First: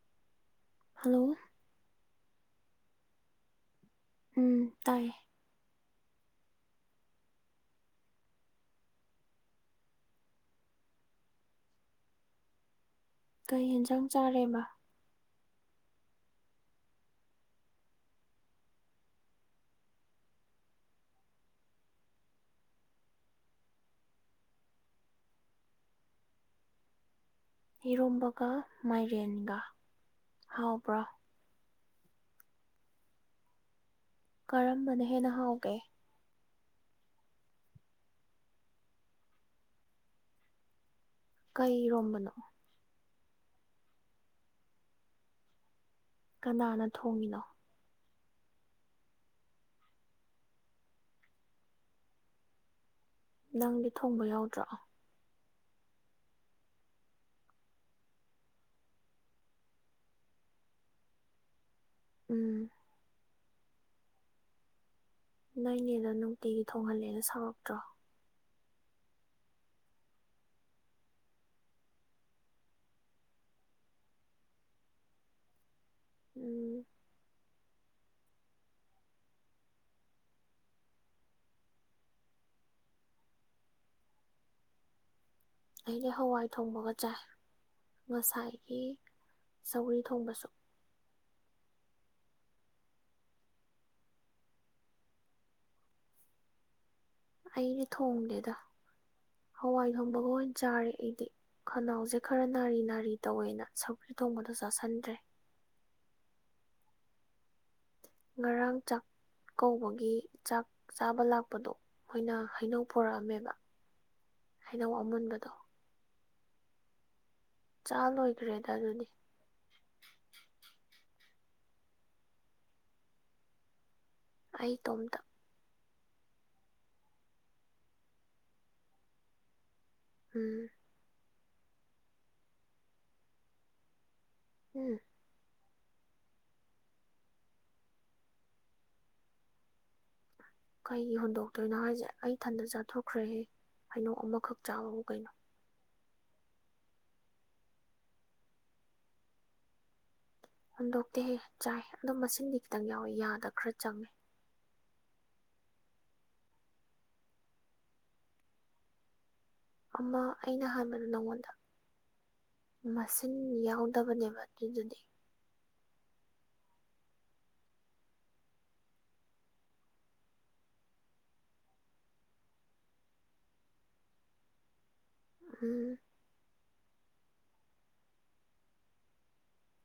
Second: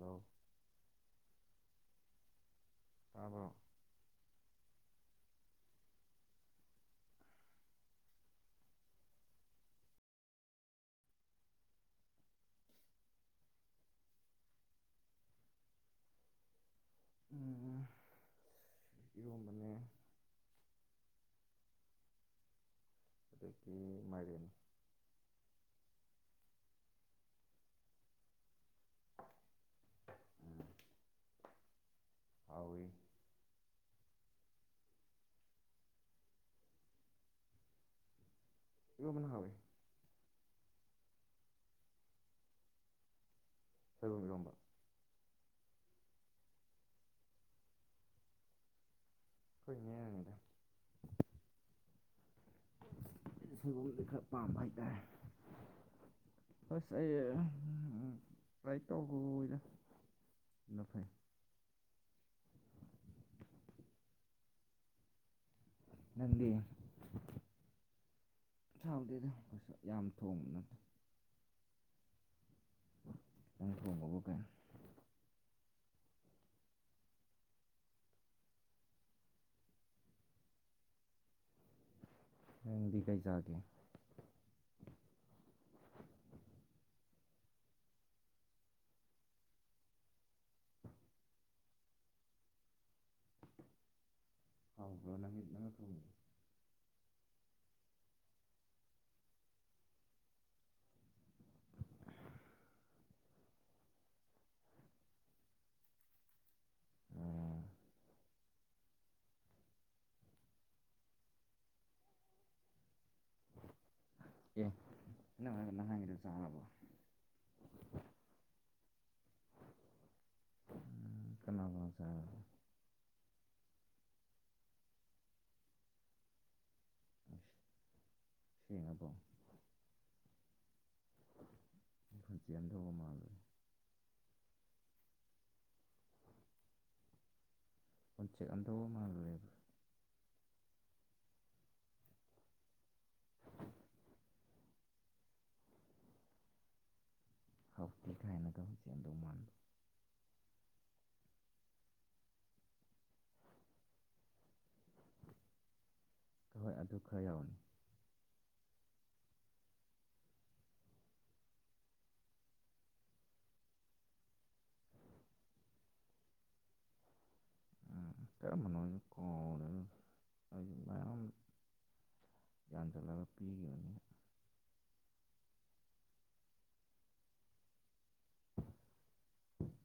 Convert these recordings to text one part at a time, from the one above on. ꯂꫭ꯫ ꯍꯨꯝ꯫ ꯇꯥꯕ꯭ꯔꫭ꯫ ꯎꯝ ꯇꯥꯏꯌ‌ꯦ꯫ ꯀꯩ ꯍꯤꯟꯖꯥꯡ ꯆꯥꯔꯦꯕ꯫ ꯎꯝ ꯏꯔꯣꯝꯕꯅꯦ꯫ ꯑꯗꯒꯤ ꯃꯥꯏꯔꯦꯟ꯫ ꯏꯔꫭꯟꯕꯒ ꯃꯥꯏꯔꯦꯟꯒ ꯍꯥꯎꯕ꯭ꯔꯣ꯫ ꯍꯥꯎꯋ‌ꯦ꯫ ꯀꯔꯝꯕꯅ ꯍꯦꯟꯅ ꯍꯥꯎꯒꯦ꯫ ꯏꯔꫭꯟꯕꯅ ꯍ‌ꯦꯟꯅ ꯍꯥꯎ ꯏ꯫ ꯀꯩ ꯏꯔꯣꯝꯕꯅꯣ꯫ ꯁꯣꯏꯕꯨꯝ ꯏꯔꯣꯝꯕ꯫ ꯀꯅꯥꯅ ꯊꯣꯡꯉꯤꯅꯣ꯫ [unintelligible] ꯅꯪꯗꯤ ꯁꯤꯕꯨꯝꯗꯤ ꯊꯣꯡꯕ ꯈꯔ ꯄꯥꯝꯕ ꯌꯥꯎꯗ꯭ꯔꯣ ꯍꯥꯏꯇꯥꯔꯦ ꯑꯁ ꯑꯩ ꯎꯝ ꯂꯥꯏꯔꯤꯛ ꯇꯧꯍꯧꯏꯗ ꯑꯗꯨꯅ ꯐꯩ ꯎꯝ ꯅꯣꯏꯅꯦꯅ ꯅꯪꯗꯤ ꯅꯨꯡꯇꯤꯒꯤ ꯊꯣꯡꯍꯜꯂꯦꯅ ꯁꯥꯎꯔꯛꯇ꯭ꯔꯣ ꯁꯧꯗꯦꯗ ꯀꯩꯁꯨ ꯌꯥꯝ ꯊꯣꯡꯕ ꯅꯠꯇꯦ ꯅꯪꯅ ꯊꯣꯡꯕꯕꯨ ꯀꯩ ꯎꯝ꯫ ꯅꯪꯗꯤ ꯀꯩꯆꯥꯒꯦ꯫ ꯑꯩꯗꯤ ꯍꯋꯥꯏ ꯊꯣꯡꯕꯒ ꯆꯥꯏ ꯉꯁꯥꯏꯒꯤ ꯆꯧꯒ꯭ꯔꯤ ꯊꯣꯡꯕꯁꯨ꯫ ꯍꯥꯎꯕ꯭ꯔꯣ꯫ [unintelligible] ꯑꯩꯅ ꯊꯣꯡꯅꯦꯗ ꯍꯋꯥꯏ ꯊꯣꯡꯕꯒ ꯑꯣꯏꯅ ꯆꯥꯔꯦ ꯑꯩꯗꯤ꯫ ꯈꯅꯥꯎꯁꯦ ꯈꯔ ꯅꯥꯔꯤ ꯅꯥꯔꯤ ꯇꯧꯋꯦꯅ ꯁꯧꯒ꯭ꯔꯤ ꯊꯣꯡꯕꯗꯣ ꯆꯥꯥꯁꯟꯗ꯭ꯔꯦ꯫ ꯎꯝ꯫ ꯉꯔꯥꯡ ꯆꯥꯛ‌꯫ ꯀꯧꯕꯒꯤ ꯆꯥꯛ ꯆꯥꯕ ꯂꯥꯛꯄꯗꯣ ꯃꯣꯏꯅ ꯍꯩꯅꯧ ꯄꫭꯔꯛꯑꯝꯃꯦꯕ꯫ ꯑꯦ ꯅꯪ ꯉꯔꯥꯡ ꯅꯍꯟꯒꯤꯗꯨ ꯆꯥꯔꯕꯣ ꯆꯥ ꯂꯣꯏꯈ꯭ꯔꯦꯗ ꯑꯗꯨꯗꯤ ꯎꯝ ꯀꯅꯥ ꯀꯅꯥ ꯆꯥꯕ ꯑꯩ ꯏꯇꯣꯝꯇ ꯑꯁ ꯊꯦꯡꯉꯕ꯭ꯔꯣ ꯎꯝ [unintelligible] ꯎꯝ ꯍꯨꯟꯗꯣꯛꯑꯝꯗꯧꯕ ꯃꯥꯜꯂꯨꯔꯦꯕ꯭ꯔꯥ ꯀꯩꯒꯤ ꯍꯨꯟꯗꯣꯛꯇꯣꯏꯅꯣ ꯍꯥꯏꯁꯦ ꯑꯩ ꯊꯟꯗ ꯆꯥꯊꯣꯛꯈ꯭ꯔꯦꯍꯦ ꯍꯩꯅꯧ ꯑꯃꯈꯛ ꯆꯥꯕꯕꯨ ꯀꯩꯅꯣ ꯍꯧꯇꯦ ꯀꯥꯏꯅꯒ ꯍꯨꯟꯗꯣꯛꯑꯝꯗꯧꯕ ꯃꯥꯟꯕ ꯍꯨꯟꯗꯣꯛꯇꯦꯍꯦ ꯆꯥꯏ ꯑꯗꯣ ꯃꯁꯤꯡꯗꯤ ꯈꯤꯇꯪ ꯌꯥꯎꯋꯤ ꯌꯥꯗ ꯈꯔ ꯆꯪꯉꯦ ꯍꯣꯏ ꯑꯗꯨ ꯈꯔ ꯌꯥꯎꯕꯅꯤ ꯑꯃ ꯑꯩꯅ ꯍꯥꯟꯕꯗꯨ ꯅꯥꯉꯣꯟꯗ ꯃꯁꯤꯡ ꯌꯥꯎꯗꯕꯅꯦꯕ ꯑꯗꯨꯗꯗꯤ ꯀꯔꯝꯕꯅꯣ ꯑꯩꯁꯨ ꯀꯧꯒ꯭ꯔꯦꯗ ꯑꯩꯁꯨ ꯃꯌꯥꯝ ꯌꯥꯟꯁꯤꯜꯂꯒ ꯄꯤꯒꯤꯕꯅꯤ ꯎꯝ [inaudible]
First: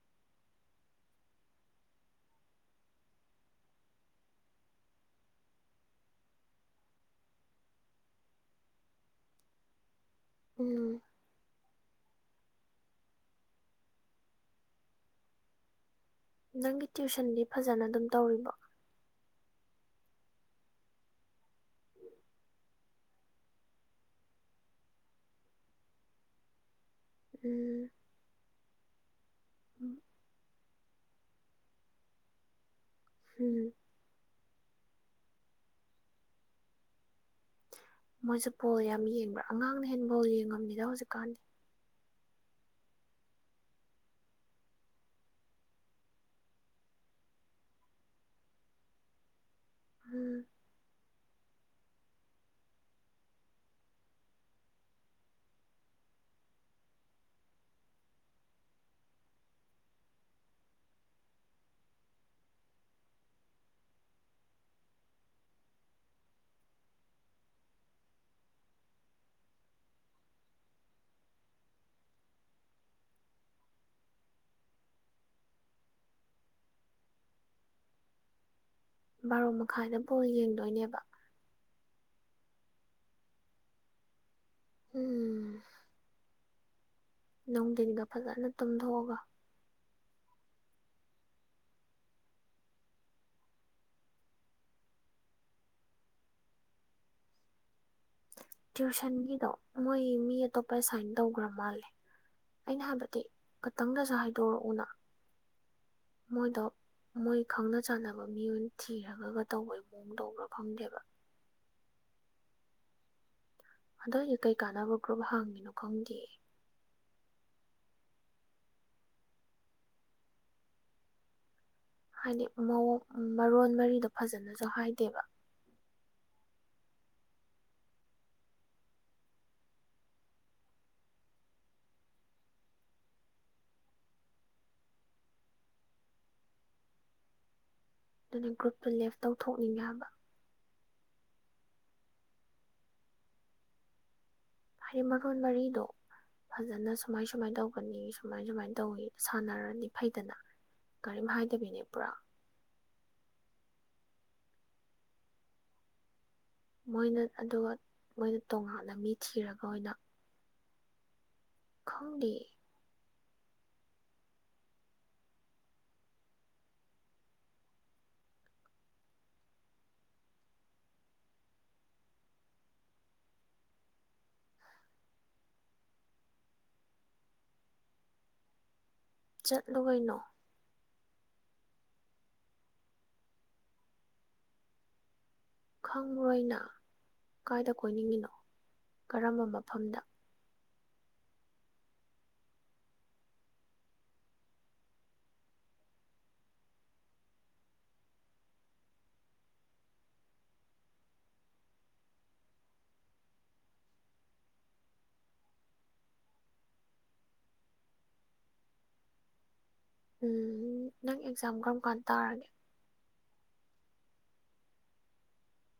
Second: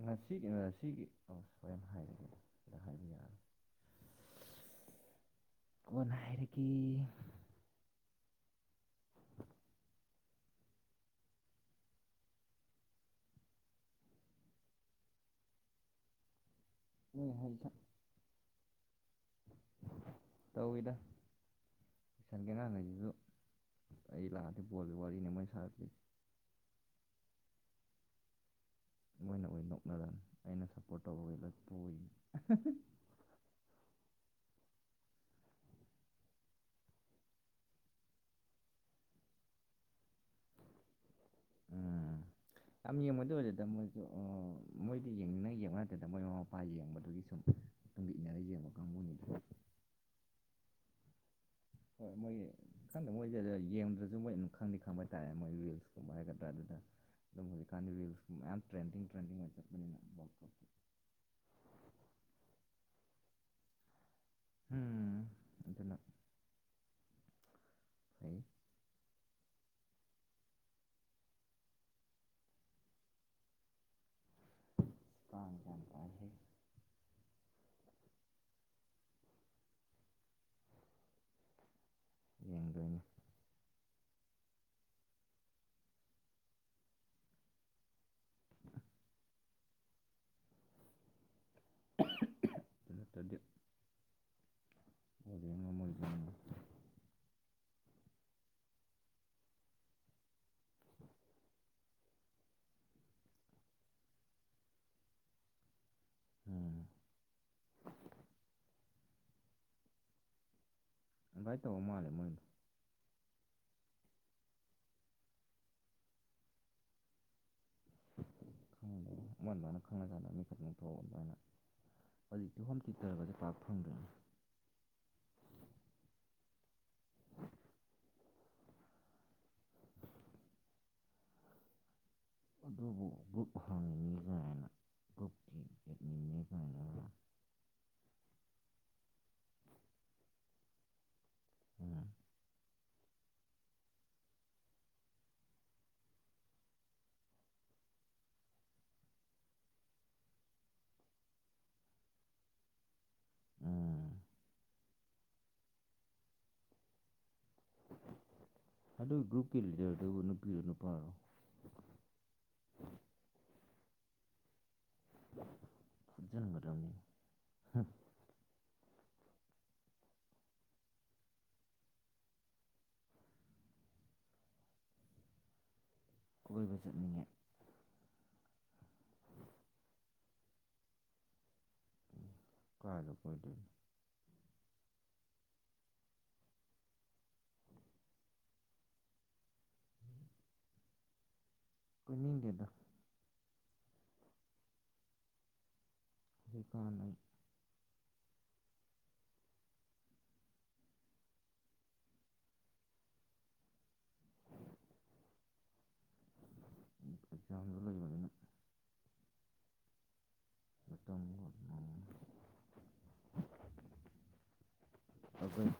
ꯉꯁꯤꯒꯤ ꯉꯁꯤꯒꯤ ꯑꯁ ꯍꯣꯔꯦꯟ ꯍꯥꯏꯔꯒꯦ ꯁꯤꯗ ꯍꯥꯏꯕ ꯌꯥꯔꯔꯣꯏ [inaudible] ꯀꯣꯟꯅ ꯍꯥꯏꯔꯒꯦ ꯎꯝ ꯅꯪꯒꯤ ꯃꯣꯏ ꯇ꯭ꯋꯨꯁꯟꯗꯤ ꯐꯖꯅ ꯑꯗꯨꯝ ꯇꯧꯔꯤꯕꯣ ꯇꯧꯏꯗ [unintelligible] ꯑꯩ ꯂꯥꯛꯑꯗꯤ ꯕꯣꯜꯒꯤ ꯋꯥꯔꯤꯅꯤ ꯃꯣꯏꯅ ꯁꯥꯔꯂꯤꯁꯦ ꯎꯝ ꯃꯣꯏꯅ ꯑꯣꯏꯅ ꯎꯝ ꯅꯣꯛꯅꯔꯅꯤ ꯑꯩꯅ ꯁꯞꯄꯣꯔꯠ ꯇꯧꯕꯒꯩ ꯂꯣꯏ ꯄꯣꯏ ꯎꯝ ꯃꯣꯏꯁꯨ ꯕꯣꯜ ꯌꯥꯝ ꯌꯦꯡꯕ꯭ꯔꯥ ꯑꯉꯥꯡꯅ ꯍꯦꯟꯅ ꯕꯣꯜ ꯌꯦꯡꯉꯝꯃꯤꯗ ꯍꯧꯖꯤꯛꯀꯥꯟꯗꯤ ꯎꯝ ꯌꯥꯝ ꯌꯦꯡꯕꯗꯤ ꯑꯣꯏꯗꯦꯗ ꯃꯣꯏꯁꯨ ꯃꯣꯏꯗꯤ ꯌꯦꯡꯅꯤꯡꯅ ꯌꯦꯡꯕ ꯅꯠꯇꯦꯗ ꯃꯣꯏ ꯃꯃꯥ ꯃꯄꯥ ꯌꯦꯡꯕꯗꯨꯒꯤ ꯁꯨꯝ ꯃꯇꯨꯡꯗ ꯏꯟꯅꯔ ꯌꯦꯡꯕ ꯀꯥꯡꯕꯨꯅꯤ ꯗꯨ ꯎꯝ ꯍꯣꯏ ꯃꯣꯏꯒꯤ ꯈꯪꯗ ꯃꯣꯏꯖꯦ ꯂꯩ ꯌꯦꯡꯗ꯭ꯔꯁꯨ ꯃꯣꯏ ꯑꯗꯨꯝ ꯈꯪꯗꯤ ꯈꯪꯕ ꯍꯥꯏ ꯇꯥꯔꯦ ꯃꯣꯏ ꯔꯤꯜꯁꯀꯨꯝꯕ ꯍꯥꯏꯒꯗ꯭ꯔꯥ ꯑꯗꯨꯅ ꯑꯗꯨꯝ ꯍꯧꯖꯤꯛꯀꯥꯟꯗꯤ ꯔꯤꯜꯁ ꯃꯌꯥꯝ ꯇ꯭ꯔꯦꯟꯗꯤꯡ ꯇ꯭ꯔꯦꯟꯗꯤꯡ ꯑꯣꯏ ꯆꯠꯄꯅꯤꯅ ꯋꯣꯜꯀꯞ ꯀꯤ ꯍꯨꯝ ꯑꯗꯨꯅ ꯐꯩ ꯀꯥꯡ ꯌꯥꯝ ꯄꯥꯏꯍꯦ ꯕꯥꯔꯣ ꯃꯈꯥꯏꯗ ꯕꯣꯜ ꯌꯦꯡꯗꯣꯏꯅꯦꯕ ꯌꯦꯡꯗꯣꯏꯅꯦ ꯎꯝ ꯅꯨꯡꯊꯤꯟꯗ ꯐꯖꯅ ꯇꯨꯝꯊꯣꯛꯑꯒ ꯑꯗꯨ ꯅꯠꯇ꯭ꯔꯗꯤ ꯕꯣꯜ ꯌꯦꯡ ꯉꯝꯃꯣꯏꯗ꯭ꯔ ꯇ꯭ꯋꯨꯁꯟꯒꯤꯗꯣ ꯃꯣꯏ ꯃꯤ ꯑꯇꯣꯞꯄ ꯁꯥꯏꯟ ꯇꯧꯈ꯭ꯔ ꯃꯥꯜꯂꯦ ꯑꯩꯅ ꯍꯥꯏꯕꯗꯤ ꯈꯇꯪꯗꯁꯨ ꯍꯥꯏꯗꯣꯔꯛꯎꯅ ꯃꯣꯏꯗꯣ ꯎꯝ ꯃꯣꯏ ꯈꯪꯅ ꯆꯥꯟꯅꯕ ꯃꯤꯑꯣꯏ ꯊꯤꯔꯒꯒ ꯇꯧꯕꯩ ꯃꯑꯣꯡ ꯇꯧꯕ꯭ꯔꯥ ꯈꯪꯗꯦꯕ ꯑꯗꯨꯃꯥꯏꯅ ꯇꯧꯕ ꯃꯥꯂꯦ ꯃꯣꯏꯗꯨ ꯍꯟꯗꯛꯒꯤ ꯀꯩ ꯀꯥꯟꯅꯕ ꯒ꯭ꯔꯨꯞ ꯍꯥꯡꯉꯤꯅꯣ ꯈꯪꯗꯦ [unintelligible] ꯃꯣꯏ ꯃꯥꯅ ꯈꯪꯅ-ꯖꯥꯟꯅꯕ ꯃꯤꯈꯠ ꯊꯣꯛꯑ ꯑꯗꯨꯃꯥꯏꯅ ꯍꯥꯏꯗꯤ ꯍꯧꯖꯤꯛꯇꯤ ꯍꯣꯝ ꯃꯑꯣꯡ ꯊꯤꯌꯦꯇꯔꯒꯁꯦ ꯄꯥꯛ ꯃꯔꯣꯟ ꯐꯪꯗ꯭ꯔꯦꯅꯦ ꯃꯔꯤꯗꯣ ꯐꯖꯅꯁꯨ ꯍꯥꯏꯗꯦꯕ ꯑꯗꯨꯕꯨ ꯒ꯭ꯔꯨꯞ ꯍꯥꯡꯉꯤꯅꯤ ꯀꯥꯏꯅ ꯒ꯭ꯔꯨꯞꯀꯤ ꯑꯦꯗꯃꯤꯟꯅꯤ ꯀꯥꯏꯅ ꯗꯨꯅꯦ ꯒ꯭ꯔꯨꯞꯇꯨ ꯂꯦꯞ ꯇꯧꯊꯣꯛꯅꯤꯡꯉꯦ ꯍꯥꯏꯕ ꯎꯝ ꯍꯩ ꯃꯔꯣꯟ ꯃꯔꯤꯗꯣ ꯐꯖꯅ ꯁꯨꯃꯥꯏ ꯁꯨꯃꯥꯏ ꯇꯧꯕꯅꯤ ꯁꯨꯃꯥꯏ ꯁꯨꯃꯥꯏ ꯇꯧꯋꯤ ꯁꯥꯟꯅꯔꯅꯤ ꯐꯩꯗꯅ ꯀꯔꯤꯝ ꯍꯥꯏꯗꯕꯤꯅꯦ ꯄꯨꯔꯥ ꯎꯝ ꯃꯣꯏꯅ ꯑꯗꯨꯒ ꯃꯣꯏꯅ ꯇꯣꯉꯥꯟꯅ ꯃꯤ ꯑꯗꯨ ꯒ꯭ꯔꯨꯞꯀꯤ ꯊꯤꯔꯒ ꯑꯣꯏꯅ ꯂꯤꯗꯔꯗꯨꯕꯨ ꯅꯨꯄꯤꯔꯣ ꯅꯨꯄꯥꯔꯣ ꯈꯪꯗꯦ ꯐꯨꯖꯟꯒꯗꯝꯅꯤ ꯍꯨꯝ ꯀꯣꯏꯕ ꯆꯠꯅꯤꯡꯉꯦ ꯆꯠꯂꯨ ꯀꯩꯅꯣ ꯎꯝ ꯀꯥꯏꯗ ꯀꯣꯏꯗꯣꯏꯅꯣ ꯈꯪꯕ꯭ꯔꯣ ꯑꯩꯅꯥ ꯀꯥꯏꯗ ꯀꯣꯏꯅꯤꯡꯉꯤꯅꯣ ꯀꯔꯝꯕ ꯃꯐꯝꯗ ꯀꯣꯏꯅꯤꯡꯗꯦꯗ ꯀꯩꯀꯥꯟꯅꯕ ꯌꯥꯝꯅ ꯂꯩ ꯎꯝ ꯅꯪ ꯃꯇꯝꯒ ꯑꯦꯛꯖꯥꯝ ꯀꯔꯝ ꯅꯪ ꯀꯥꯟ ꯇꯥꯔꯒꯦ ꯑꯗꯨꯝ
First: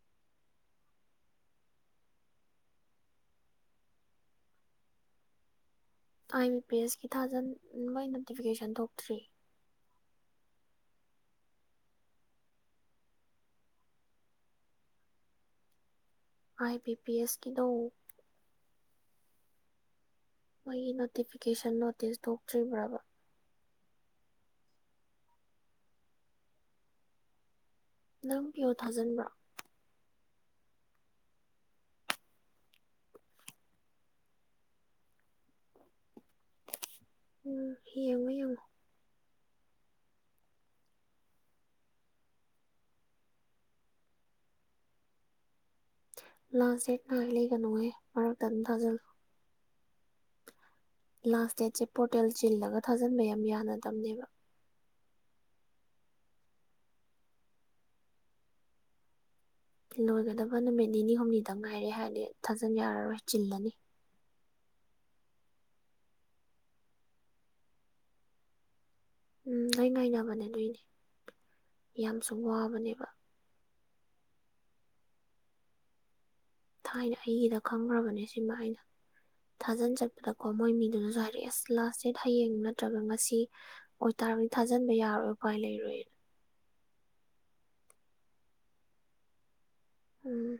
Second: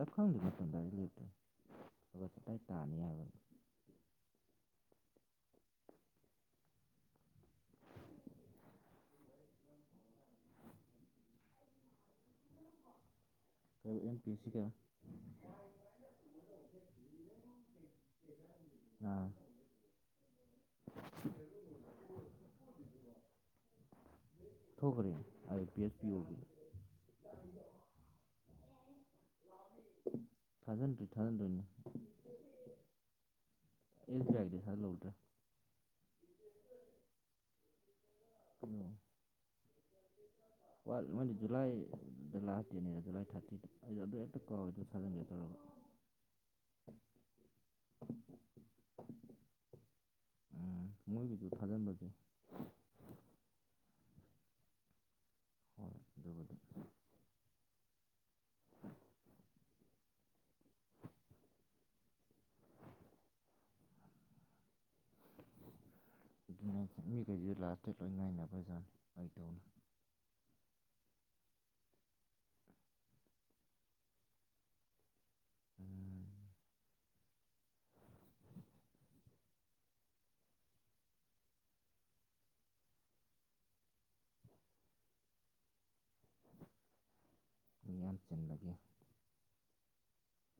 ꯑ ꯈꯪꯗꯦ ꯃꯇꯝ ꯗꯥꯏꯔꯦꯛ ꯂꯩꯇꯦ [unintelligible] ꯑꯥꯒꯁ ꯑꯗꯥꯏ ꯇꯥꯅꯤ ꯍꯥꯏꯕꯟ ꯑꯥꯏ ꯄꯦꯁꯀꯤ ꯊꯥꯖꯟ ꯃꯣꯏ ꯅꯣꯇꯤꯐꯤꯀꯦꯁꯟ ꯊꯣꯛꯇ꯭ꯔꯤ ꯀꯩ ꯑꯦꯝ ꯄꯤ ꯑꯦꯁ ꯁꯤ ꯒ ꯑꯥꯏ ꯄꯤ ꯄꯤ ꯑꯦꯁꯀꯤꯗꯣ ꯅꯥ ꯃꯣꯏꯒꯤ notification notice ꯊꯣꯛꯇ꯭ꯔꯤꯕ꯭ꯔꯕ ꯊꯣꯛꯈꯔꯦ I P S P ꯑꯣꯏꯗꯤ ꯅꯪ ꯄꯤꯌꯣ ꯊꯥꯖꯟꯕ꯭ꯔꯣ ꯊꯥꯎꯖꯟ ꯇꯔꯤ ꯊꯥꯎꯖꯟ ꯇꯅ ꯑꯦꯜ ꯍꯥꯏꯦ ꯁ ꯅꯣ꯭ꯔꯔꯤ ꯎ ꯍ ꯑꯣꯏ ꯑ [unintelligible] ꯋꯥꯠ ꯃꯣꯏꯗꯤ ꯖꯨꯂꯥꯏꯗ ꯂꯥꯛꯥꯁꯇꯦꯅꯤꯗ ꯖꯨꯂꯥꯏ ꯊꯥꯔꯇꯤꯗ ꯑꯩꯗ ꯑꯗꯨ ꯍꯦꯛꯇ ꯀꯥꯎꯋꯦ ꯑꯗꯨꯝ ꯊꯖꯤꯟꯒꯦ ꯇꯧꯔꯒ ꯂꯥꯁ ꯗꯦꯠ ꯉ ꯍꯥꯏ ꯂꯩꯒꯅꯨꯍ ꯃꯔꯛꯇ ꯑꯗꯨꯝ ꯊꯥꯖꯜꯂꯣ ꯎꯝ ꯃꯣꯏꯒꯤꯁꯨ ꯂꯥꯁ ꯗꯦꯠꯁꯦ ꯊꯥꯖꯤꯟꯕꯁꯦ ꯄꯣꯔꯇꯦꯜ ꯆꯤꯜꯂꯒ ꯊꯥꯖꯤꯟꯕ ꯌꯥꯝ ꯌꯥꯅꯗꯕꯅꯦꯕ ꯍꯣꯏ ꯑꯗꯨꯕꯨꯗꯤ ꯎ ꯂꯣꯏꯒꯗꯕ ꯅꯨꯃꯤꯠ ꯅꯤꯅꯤ ꯍꯨꯝꯅꯤꯗꯪ ꯉꯥꯏꯔꯦ ꯍꯥꯏꯔꯗꯤ ꯊꯥꯖꯟ ꯌꯥꯔꯔꯣꯏ ꯆꯤꯜꯂꯅꯤ ꯗꯨꯅꯦꯍꯥꯏꯖꯦ ꯃꯤꯒꯩꯖꯦ ꯂꯥꯁ ꯗꯦꯠ ꯂꯣꯏ ꯉꯥꯏꯅꯕꯖꯥꯠꯅꯦ ꯎꯝ ꯂꯣꯏ ꯉꯥꯏꯅꯕꯅꯦ ꯑꯗꯨꯏꯅꯦ ꯌꯥꯝꯁꯨ ꯋꯥꯕꯅꯦꯕ ꯎꯝ ꯊꯥꯏꯅ ꯑꯩꯒꯤꯗ ꯈꯪꯒ꯭ꯔꯕꯅꯦ ꯁꯤꯃ ꯑꯩꯅ ꯊꯥꯖꯟ ꯆꯠꯄꯗꯀꯣ ꯃꯣꯏ ꯃꯤꯗꯨꯅꯁꯨ ꯍꯥꯏꯔꯛꯑꯦ ꯑꯁ ꯂꯥꯁ ꯗꯦꯠ ꯍꯌꯦꯡ ꯅꯠꯇ꯭ꯔꯒ ꯉꯁꯤ ꯑꯣꯏꯇꯥꯔꯒꯗꯤ ꯊꯥꯖꯟꯕ ꯌꯥꯔꯣꯏ ꯎꯄꯥꯏ ꯂꯩꯔꯣꯏꯌꯦ ꯃꯤꯌꯥꯝ ꯆꯤꯟꯕꯒꯤ ꯎꯝ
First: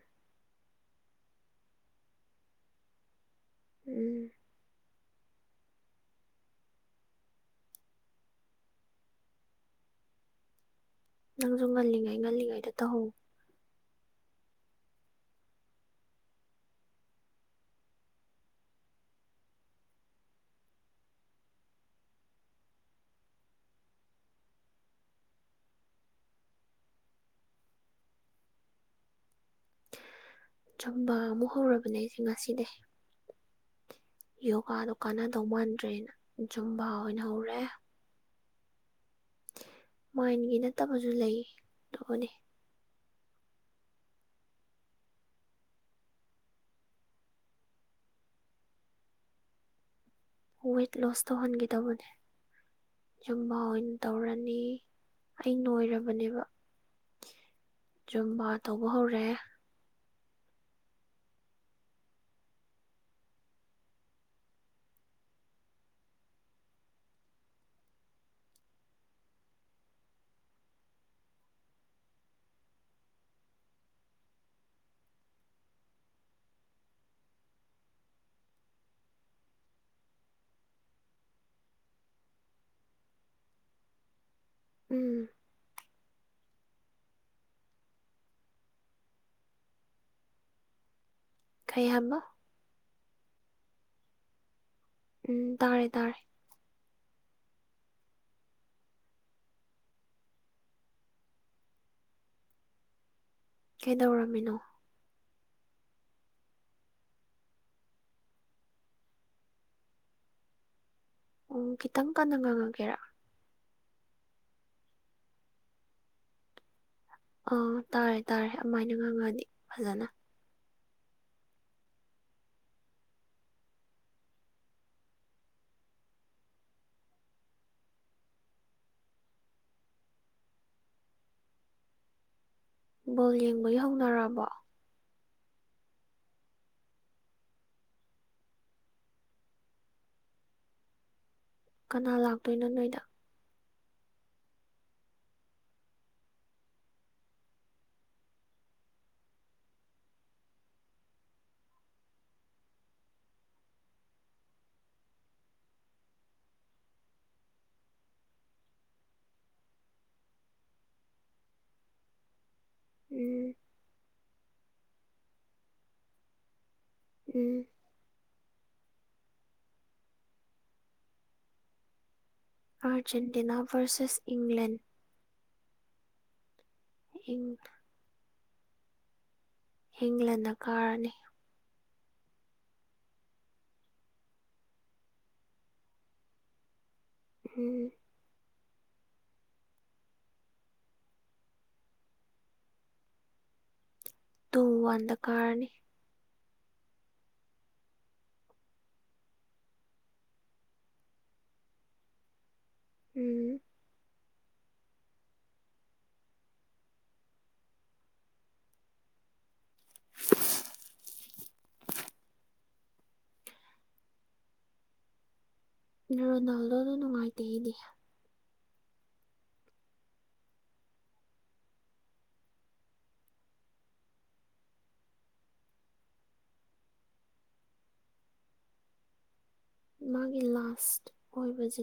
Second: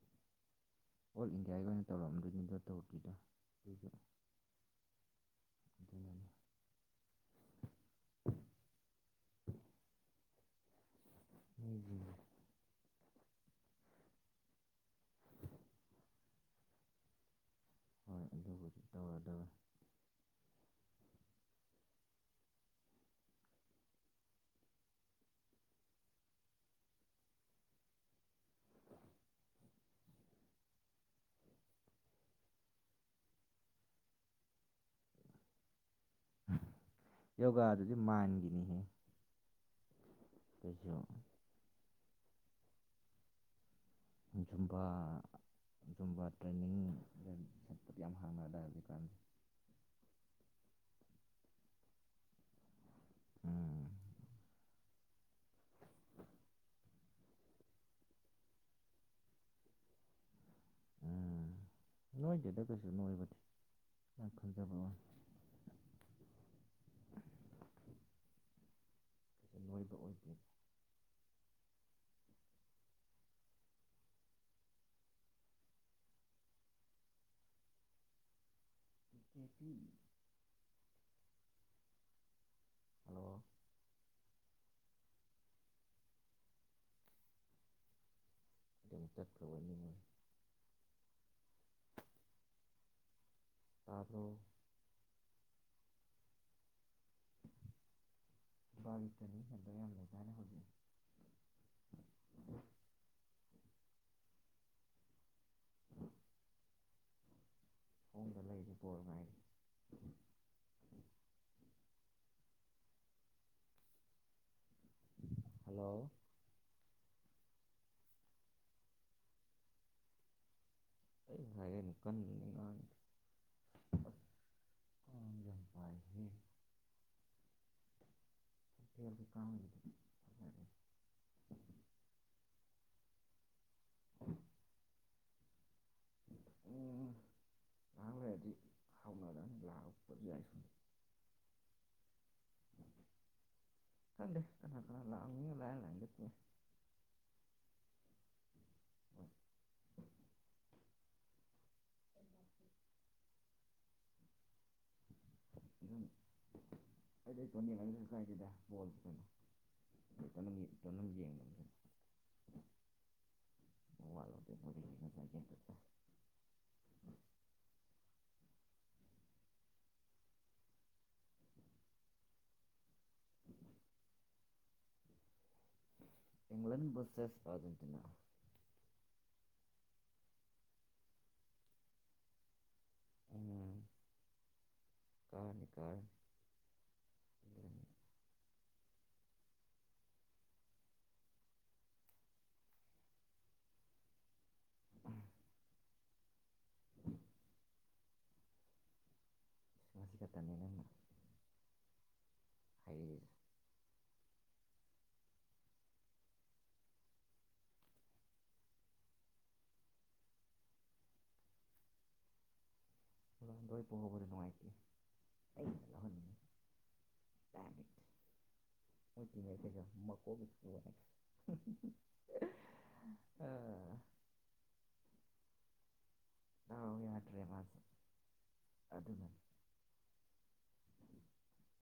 ꯑꯣꯜ ꯏꯟꯗꯤꯌꯥꯒꯤ ꯑꯣꯏꯅ ꯇꯧꯔꯝꯗꯣꯏꯅꯤꯗꯣ ꯇꯧꯗ꯭ꯔꯤꯗꯣ ꯎꯝ ꯗꯨꯅꯅꯦ ꯅꯪꯖꯨ ꯉꯜꯂꯤꯉꯩ ꯉꯜꯂꯤꯉꯩꯗ ꯇꯧꯍꯧ ꯍꯣꯏ ꯑꯗꯨꯕꯨꯗꯤ ꯇꯧꯔꯗꯕꯅꯤ ꯑ ꯆꯨꯝꯝꯕ ꯑꯃꯨꯛ ꯍꯧꯔꯕꯅꯦ ꯑꯩꯁꯦ ꯉꯁꯤꯗꯤꯩ ꯌꯣꯒꯥꯗꯣ ꯀꯥꯟꯅꯗꯧ ꯃꯥꯟꯗ꯭ꯔꯦꯅ ꯖꯨꯝꯕꯥ ꯑꯣꯏꯅ ꯍꯧꯧꯔꯦ ꯑꯗꯨ ꯃꯥꯟꯒꯤꯅꯤꯍꯦ ꯃꯥꯏꯟꯒꯤ ꯀꯩꯁꯨ ꯅꯠꯇꯕꯁꯨ ꯂꯩ ꯑꯗꯨꯕꯨꯅꯦ ꯆꯨꯝꯕ ꯑꯗꯨꯨꯝꯕ ꯇ꯭ꯔꯦꯟꯅꯤꯡ ꯁꯦꯟꯇꯔ ꯌꯥꯝ ꯍꯥꯡꯅꯗ ꯍꯧꯖꯤꯛ ꯀꯥꯟ ꯋꯦꯠ ꯂꯣꯁ ꯇꯧꯍꯟꯒꯗꯧꯕꯅꯦ ꯌꯨꯝꯕꯥ ꯋꯟ ꯎꯝ ꯇꯧꯔꯅꯤ ꯑꯩ ꯅꯣꯏꯔꯕꯅꯦꯕ ꯆꯨꯝꯕ ꯇꯧꯕ ꯍꯧꯔꯦ ꯎ ꯅꯣꯏꯗꯦꯗ ꯀꯩꯁꯨ ꯅꯣꯏꯕꯗꯤ ꯌꯥꯝ ꯈꯟꯖꯕ ꯋꯥ ꯦ ꯅꯣꯏꯕ ꯑꯣꯏꯗꯦ ꯀꯦ ꯍꯜꯂꯣ ꯎꯝ ꯌꯥꯝ ꯃ ꯇꯄ꯭ꯔꯕꯅꯤ ꯈꯩ ꯍꯥꯏꯃ ꯇꯥꯂꯣ ꯎꯝ ꯇꯥꯔꯦ ꯇꯥꯔꯦ ꯕꯥꯔꯤꯇꯅꯤ ꯑꯗꯨꯕ ꯌꯥꯝ ꯂꯩ ꯀꯥꯏꯅ ꯍꯧꯖꯩ ꯀꯩꯗꯧꯔꯝꯃꯤꯅꯣ ꯈꯣꯡꯗ ꯂꯩꯔꯤ ꯣꯔ ꯉꯥꯏꯔꯤ ꯑꯣ ꯈꯤꯇꯪ ꯀꯟꯅ ꯉꯥꯡꯉꯒꯦꯔꯥ ꯍꯜꯂꯣ ꯑ ꯇꯥꯔꯦ ꯇꯥꯔꯦ ꯑꯗꯨꯃꯥꯏꯅ ꯉꯥꯡꯉꯗꯤ ꯐꯖꯅ ꯑꯩ ꯍꯥꯏꯔꯦꯅ ꯀꯟꯅ ꯅꯤꯡꯉꯥꯟꯦ ꯆꯝꯄ ꯍꯔꯕ ꯀꯥ ꯑꯣꯏꯗꯅꯤ ꯕꯣꯜ ꯌꯦꯡꯕꯒꯤ ꯍꯧꯅꯔꯕꯣ ꯎ ꯂꯍꯥꯡ ꯂꯥꯏꯗꯤ ꯍꯥꯎꯅꯥꯔꯅꯤ ꯂꯍꯄ ꯌꯥꯏ ꯁꯨꯝ ꯀꯅꯥ ꯂꯥꯛꯇꯣꯏꯅꯣ ꯅꯣꯏꯗ ꯀꯦꯇ ꯂꯥꯎꯑꯃꯤ ꯂ ꯂꯩ ꯂꯒꯠꯇꯦ ꯑꯗꯨꯝ [unintelligible] ꯑꯩꯗꯤ ꯆꯣꯅꯤ ꯂ ꯀꯥꯏ ꯀꯗꯣꯜꯩꯅꯣ ꯝꯝ ꯌꯦꯡꯕꯅꯦ ꯎꯝ ꯃ ꯎꯝ ꯑꯔꯖꯦꯟꯇꯤꯅꯥ ꯔꯁꯦꯁ ꯏꯪꯪꯂꯪꯂꯦꯟ ꯏꯪꯂꯪꯂꯦꯟ ꯕꯁꯦꯁ ꯑꯔꯖꯦꯟꯇꯤꯅꯥ ꯍꯤꯡꯂꯅ ꯀꯥꯔꯅꯤ ꯎꯝ ꯀꯥ ꯅꯤꯀꯥ ꯎꯝ ꯇ ꯑꯟꯗ ꯀꯥꯔꯅꯤ ꯆꯁꯤ ꯈ ꯇꯅꯤꯅꯅ ꯍꯥꯏ ꯎꯝ ꯊꯥꯟꯗꯣꯏ ꯄꯨꯍꯕꯗ ꯅꯨꯡꯉꯥꯏꯇꯦ ꯑꯩ ꯔꯣꯅꯥꯜꯗꯣꯗꯣ ꯅꯨꯡꯉꯥꯏꯇꯦ ꯏꯗꯤ ꯃꯣꯏ ꯇꯤꯉꯩ ꯀꯩꯁꯨ ꯃꯀꯣꯛꯒꯁꯨ ꯑꯥ [unintelligible] ꯑ ꯌꯥꯎꯇ꯭ꯔꯦ ꯃꯥꯁꯦ ꯑꯗꯨ ꯑꯗꯨꯅꯅꯤ ꯃꯥꯒꯤ ꯂꯥꯁ ꯑꯣꯏꯕꯁꯤ